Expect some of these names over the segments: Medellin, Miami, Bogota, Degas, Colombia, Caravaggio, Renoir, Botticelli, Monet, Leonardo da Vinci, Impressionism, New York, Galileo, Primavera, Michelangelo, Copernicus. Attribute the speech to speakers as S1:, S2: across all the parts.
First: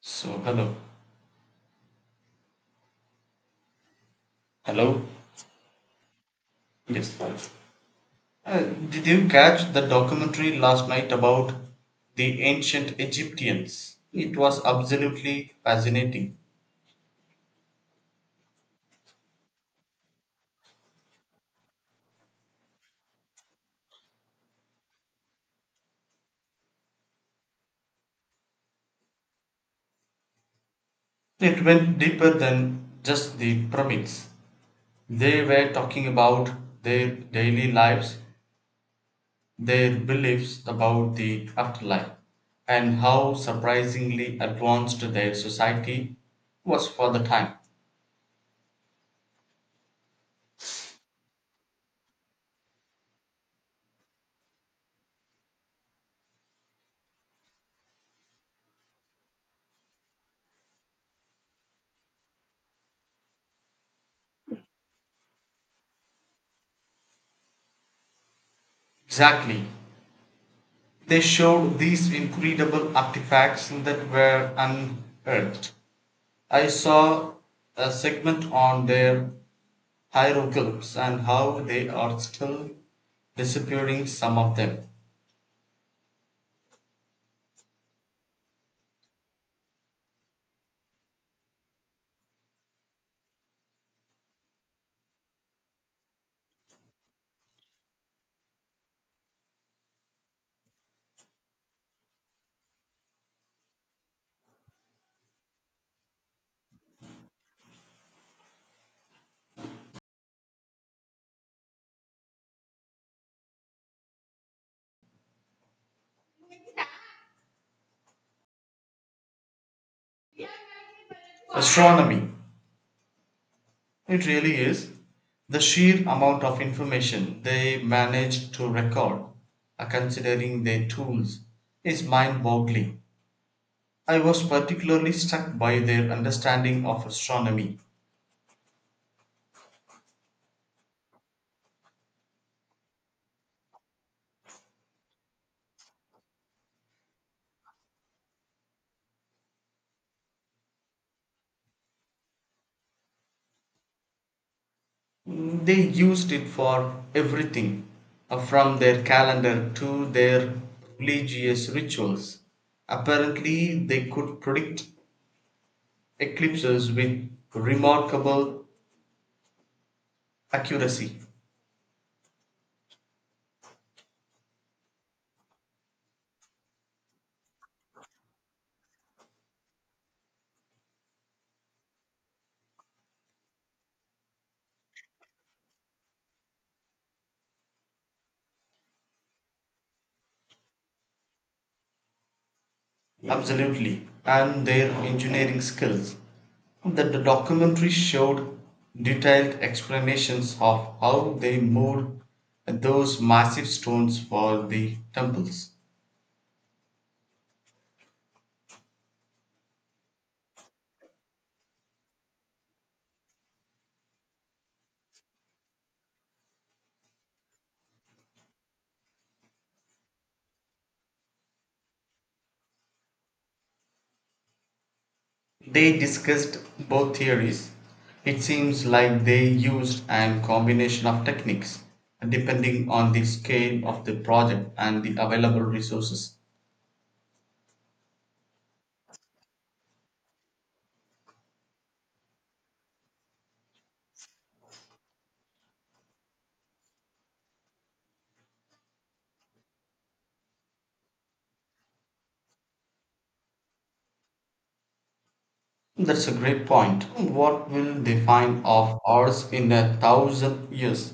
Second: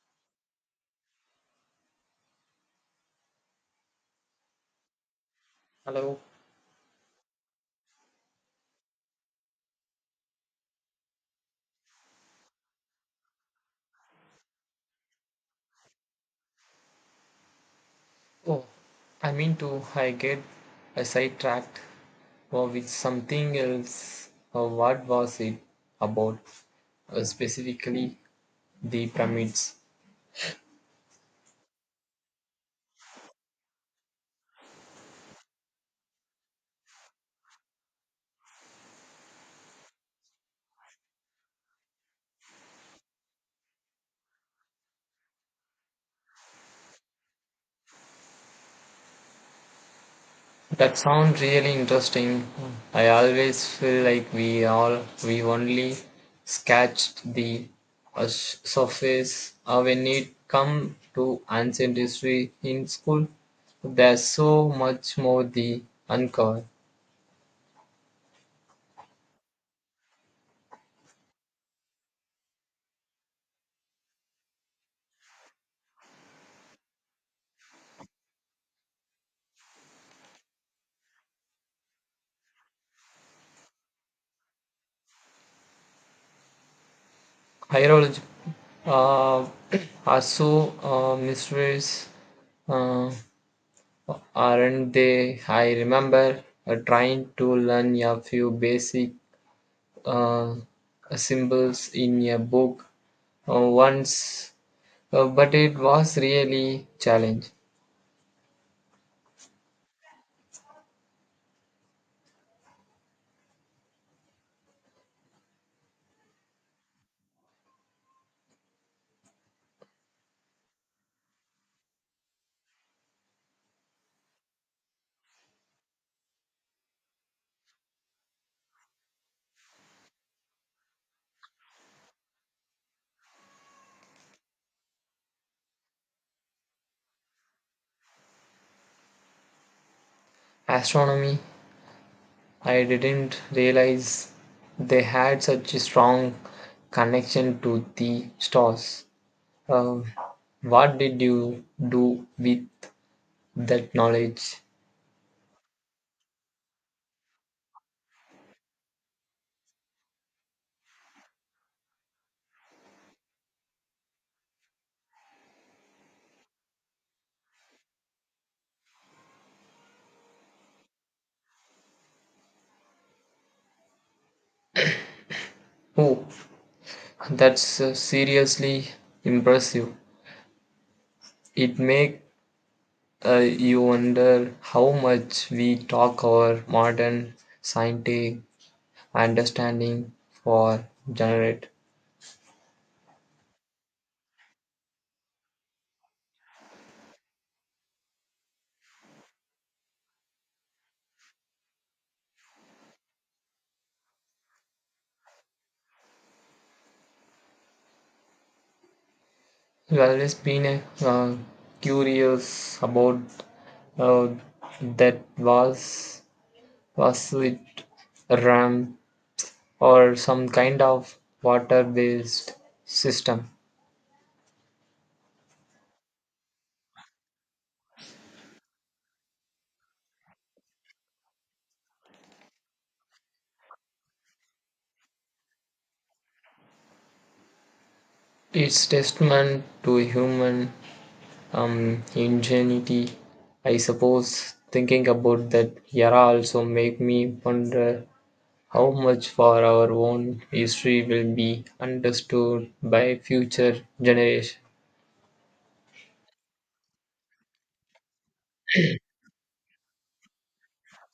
S1: So, hello. Hello?
S2: Hello.
S1: Yes. Uh, did you catch the documentary last night about the ancient Egyptians? It was absolutely fascinating.
S2: Oh, I mean to I get sidetracked with something else. What was it about, specifically the pyramids?
S1: It went deeper than just the pyramids. They were talking about their daily lives, their beliefs about the afterlife, and how surprisingly advanced their society was for the time.
S2: That sounds really interesting. I always feel like we only sketched the surface when it come to ancient history in school. There's so much more the uncover.
S1: Exactly. They showed these incredible artifacts that were unearthed. I saw a segment on their hieroglyphs and how they are still disappearing some of them.
S2: Hierology, uh, are so mysterious, uh, aren't they? I remember trying to learn a few basic uh, symbols in a book once, but it was really challenge.
S1: Astronomy. It really is. The sheer amount of information they managed to record, considering their tools, is mind boggling. I was particularly struck by their understanding of astronomy.
S2: Astronomy, I didn't realize they had such a strong connection to the stars. Um, what did you do with that knowledge?
S1: Mm, they used it for everything from their calendar to their religious rituals. Apparently, they could predict eclipses with remarkable accuracy.
S2: Oh, that's seriously impressive. It makes you wonder how much we talk our modern scientific understanding for generate.
S1: Absolutely. And their engineering skills. That the documentary showed detailed explanations of how they moved those massive stones for the temples.
S2: I've always been curious about, uh, that was it RAM or some kind of water based system.
S1: They discussed both theories. It seems like they used an combination of techniques depending on the scale of the project and the available resources.
S2: It's testament to human ingenuity. I suppose thinking about that era also make me wonder how much for our own history will be understood by future generation.
S1: That's a great point. What will they find of ours in 1,000 years?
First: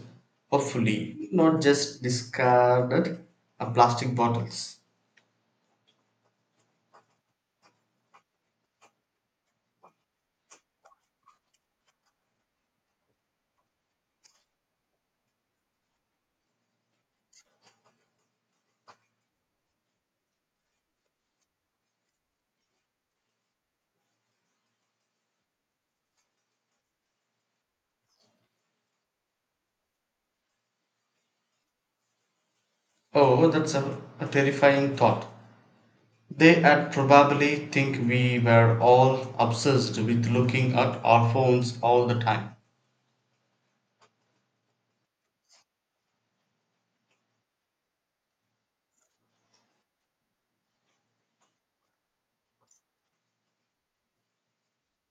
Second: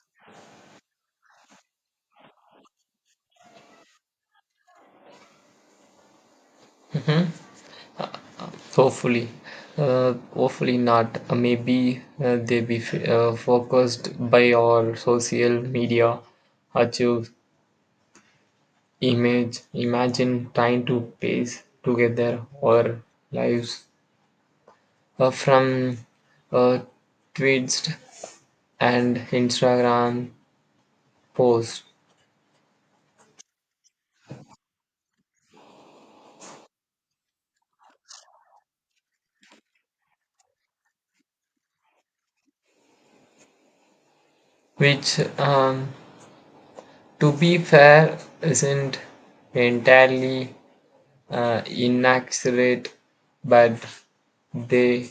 S1: Hopefully, not just discarded plastic bottles.
S2: Hopefully, hopefully not. Maybe they be focused by our social media achieve. Imagine trying to piece together our lives from a tweets and Instagram posts,
S1: Oh, that's a terrifying thought. They had probably think we were all obsessed with looking at our phones all the time.
S2: which, to be fair, isn't entirely inaccurate, but they,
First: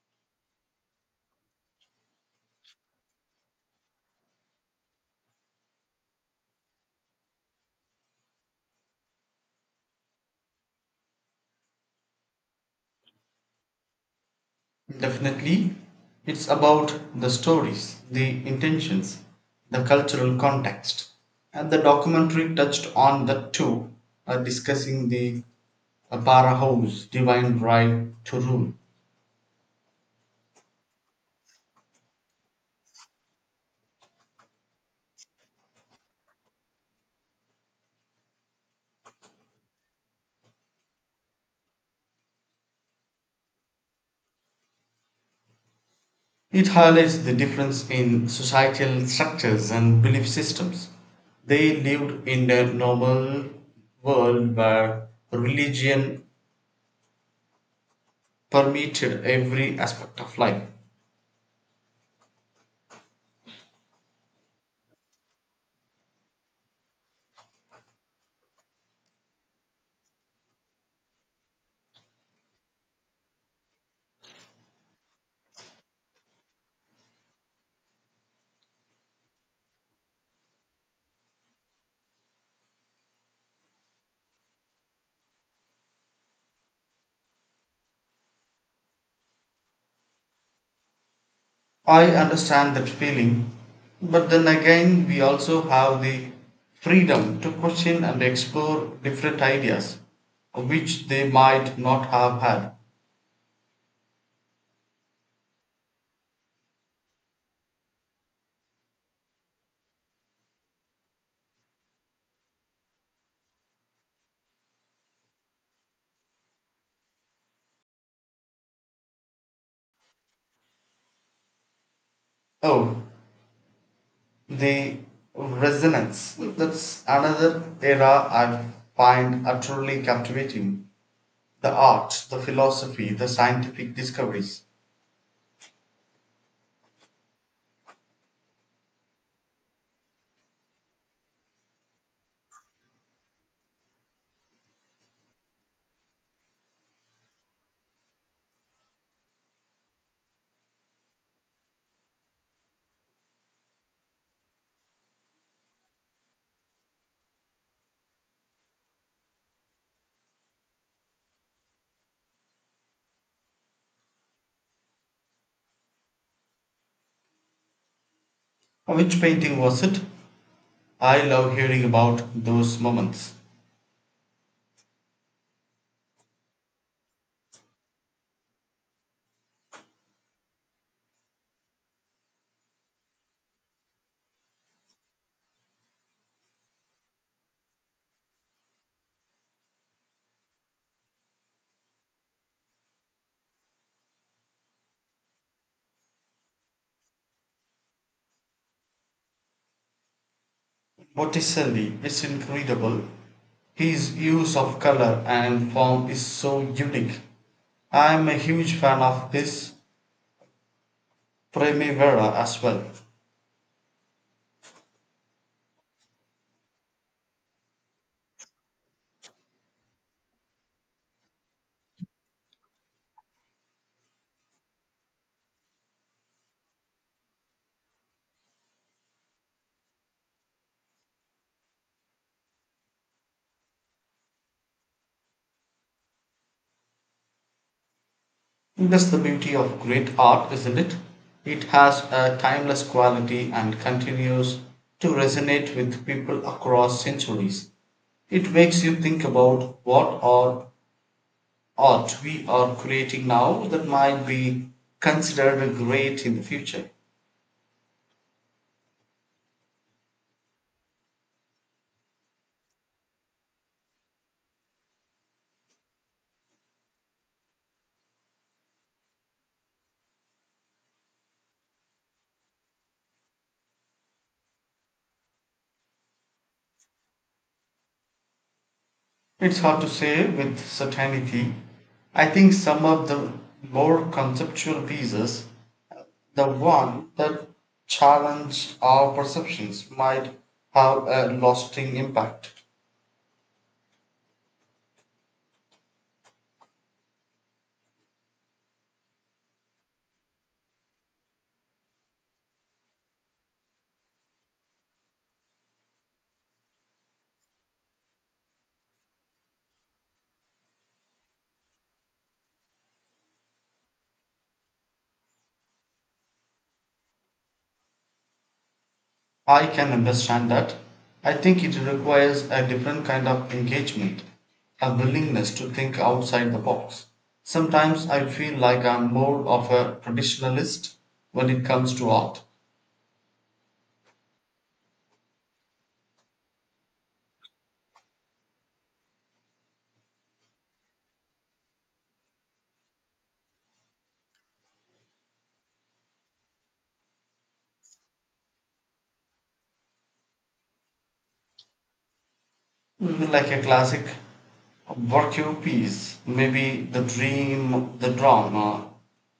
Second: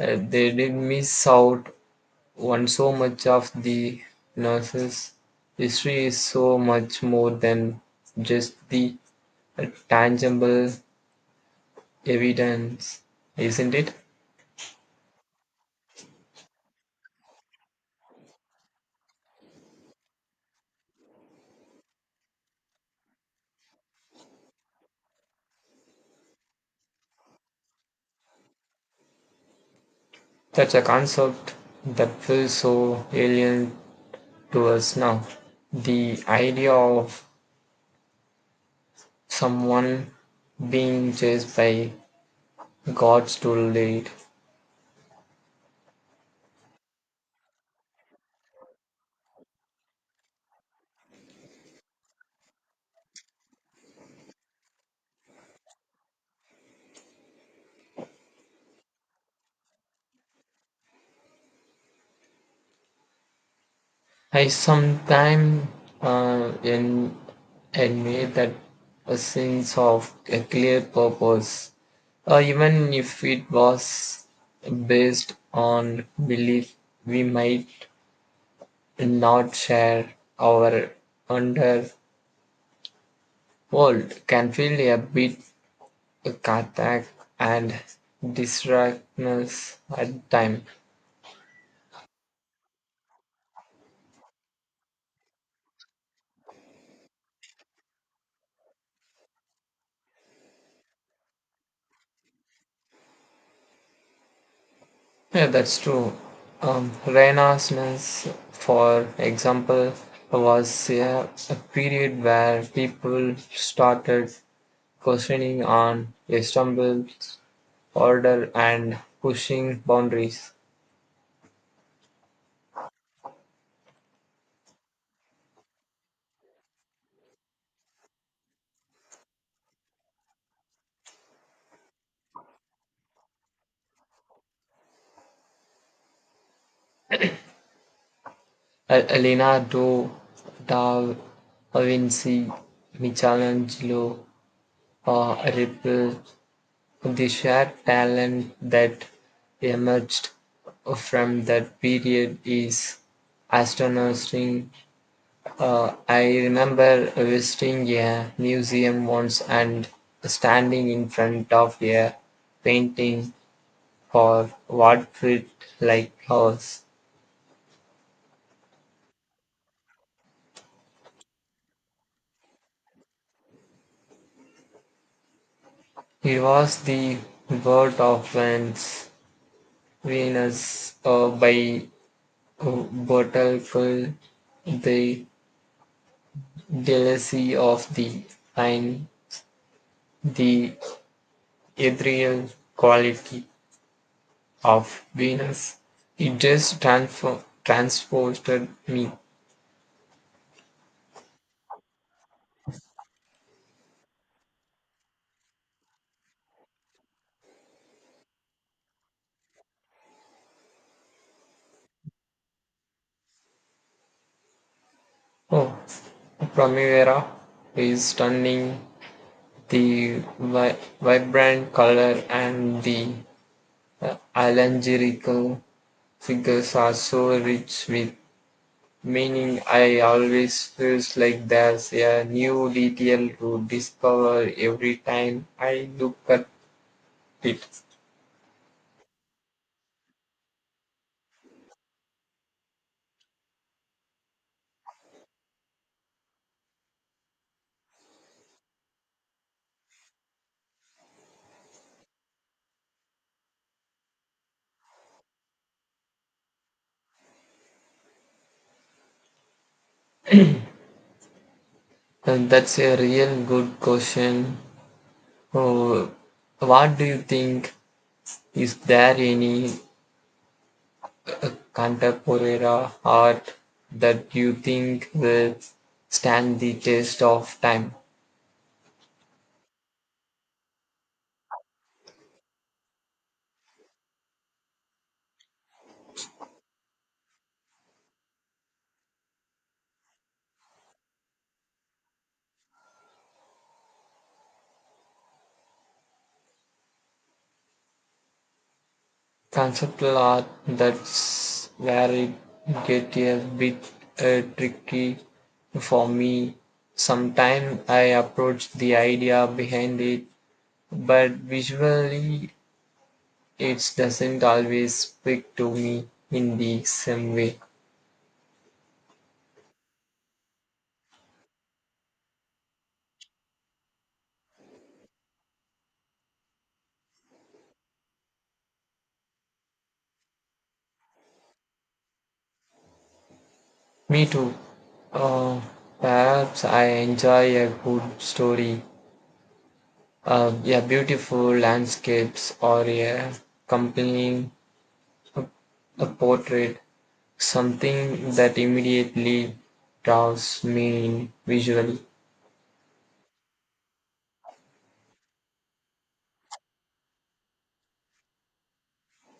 S2: they did miss out one so much of the nurses. History is so much more than just the tangible evidence, isn't it?
S1: Definitely, it's about the stories, the intentions, the cultural context. And the documentary touched on that too, discussing the para house, divine right to rule.
S2: That's a concept that feels so alien to us now, the idea of someone being chased by gods too late.
S1: It highlights the difference in societal structures and belief systems. They lived in a normal world where religion permeated every aspect of life.
S2: I sometimes uh, en- envy that, a sense of a clear purpose, even if it was based on belief, we might not share. Our underworld can feel a bit cathartic and distractness at time.
S1: I understand that feeling, but then again, we also have the freedom to question and explore different ideas which they might not have had.
S2: Yeah, that's true. Renaissance, for example, was a period where people started questioning on Istanbul's order and pushing boundaries.
S1: Oh, the resonance, that's another era I find utterly captivating. The art, the philosophy, the scientific discoveries.
S2: Leonardo da Vinci, Michelangelo, Ripple, the shared talent that emerged from that period is astonishing. I remember visiting a museum once and standing in front of a painting for what felt like hours.
S1: Which painting was it? I love hearing about those moments.
S2: It was the birth of Venus by Botticelli, the delicacy of the fine, the ethereal quality of Venus. It just transported me.
S1: Botticelli is incredible. His use of color and form is so unique. I'm a huge fan of his Primavera as well.
S2: Oh, Primavera is stunning. The vibrant color and the allegorical figures are so rich with meaning. I always feels like there's a new detail to discover every time I look at it.
S1: That's the beauty of great art, isn't it? It has a timeless quality and continues to resonate with people across centuries. It makes you think about what are art we are creating now that might be considered great in the future.
S2: And that's a real good question. Oh, what do you think? Is there any contemporary art that you think will stand the test of time?
S1: It's hard to say with certainty. I think some of the more conceptual pieces, the one that challenged our perceptions might have a lasting impact.
S2: Conceptual art, that's where it gets a bit tricky for me. Sometimes I approach the idea behind it, but visually it doesn't always speak to me in the same way.
S1: I can understand that. I think it requires a different kind of engagement, a willingness to think outside the box. Sometimes I feel like I'm more of a traditionalist when it comes to art.
S2: Me too. Uh, Perhaps I enjoy a good story. Yeah, beautiful landscapes or a compelling a, a portrait, something that immediately draws me in visually.
S1: Mm, like a classic Burkew piece, maybe the dream, the drama,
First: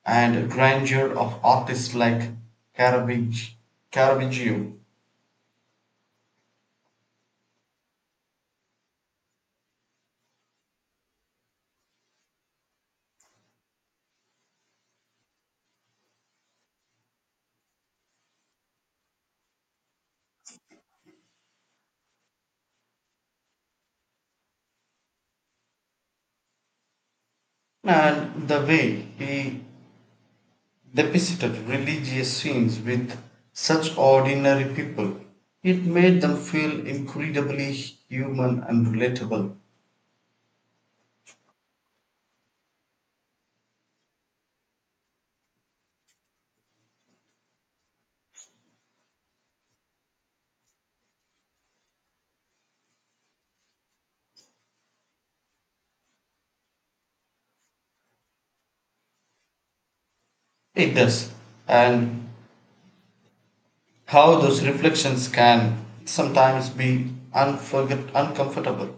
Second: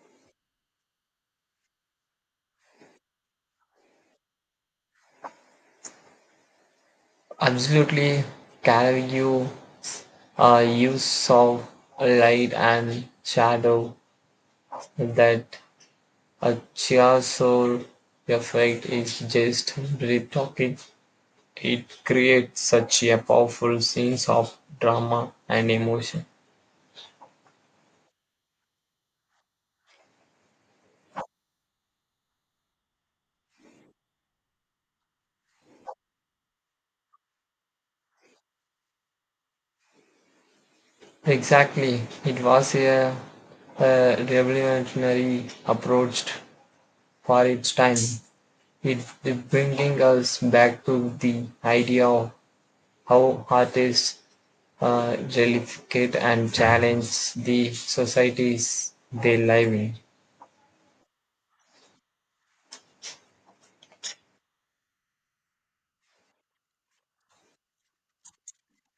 S1: and grandeur of artists like Caravaggio, Caravaggio,
S2: Absolutely, Caravaggio use of light and shadow, that a Chiasso effect is just breathtaking. It creates such a powerful sense of drama and emotion.
S1: and the way he depicted religious scenes with such ordinary people. It made them feel incredibly human and relatable.
S2: Exactly. It was a revolutionary approach for its time. It, it bringing us back to the idea of how artists replicate and challenge the societies they live in.
S1: It does, and how those reflections can sometimes be uncomfortable,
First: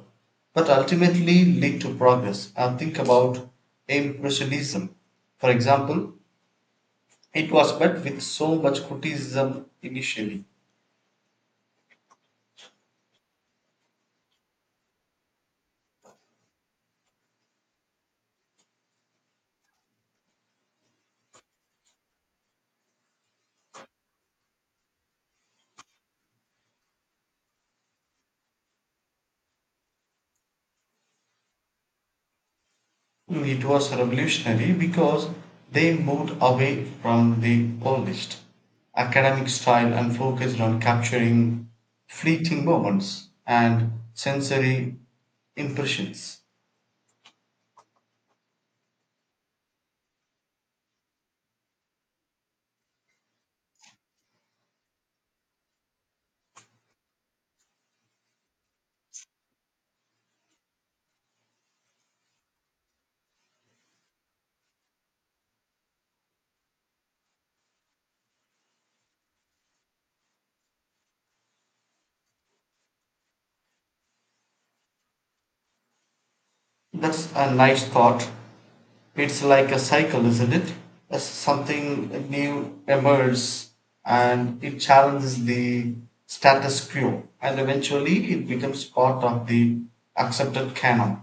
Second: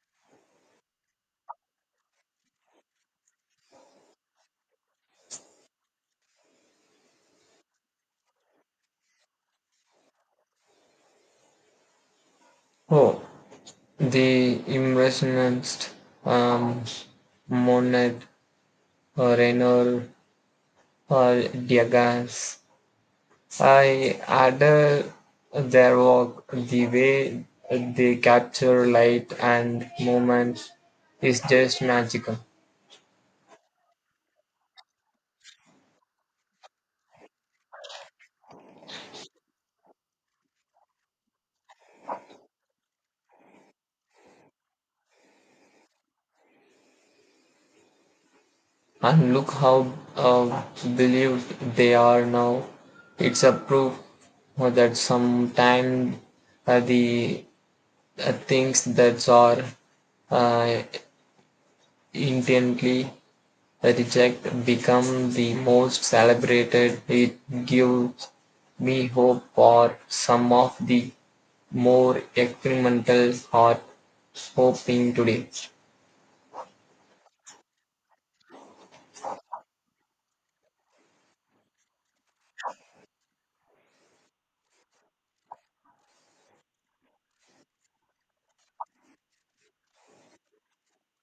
S1: but ultimately lead to progress. And think about Impressionism, for example, it was met with so much criticism initially.
S2: Oh, the Impressionist, um, Monet, Renoir, uh, Degas, I adore their work. The way they capture light and movement is just magical.
S1: It was revolutionary because they moved away from the polished academic style and focused on capturing fleeting moments and sensory impressions.
S2: And look how believed they are now. It's a proof that sometimes, the things that are uh, intently reject become the most celebrated. It gives me hope for some of the more experimental art hoping today.
S1: That's a nice thought. It's like a cycle, isn't it? As something new emerges and it challenges the status quo, and eventually it becomes part of the accepted canon.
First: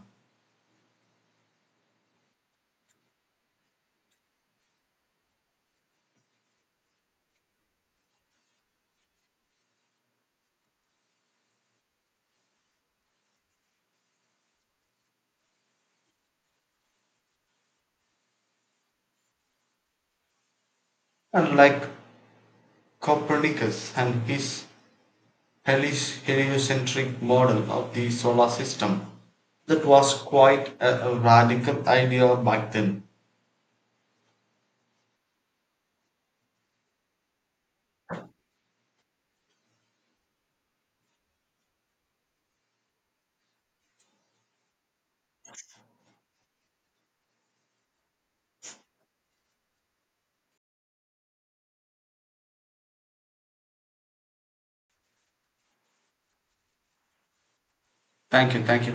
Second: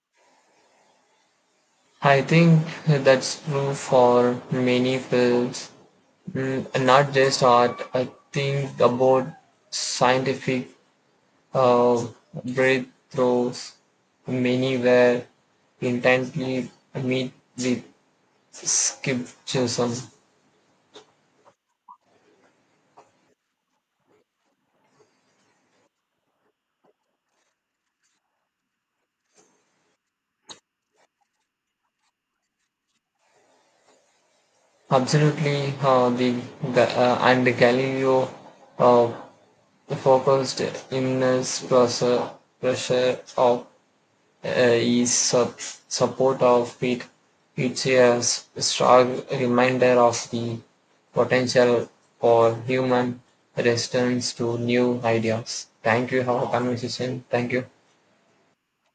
S2: I think that's true for many fields, mm, not just art. I think about scientific uh, breakthroughs, many were intently meet with skepticism.
S1: And like Copernicus and his heli- heliocentric model of the solar system, that was quite a radical idea back then.
S2: Absolutely, the and Galileo uh, focused in his pressure of uh, his su- support of it. It's a strong reminder of the potential for human resistance to new ideas. Thank you. Have a conversation. Thank you.
S1: Thank you, thank you.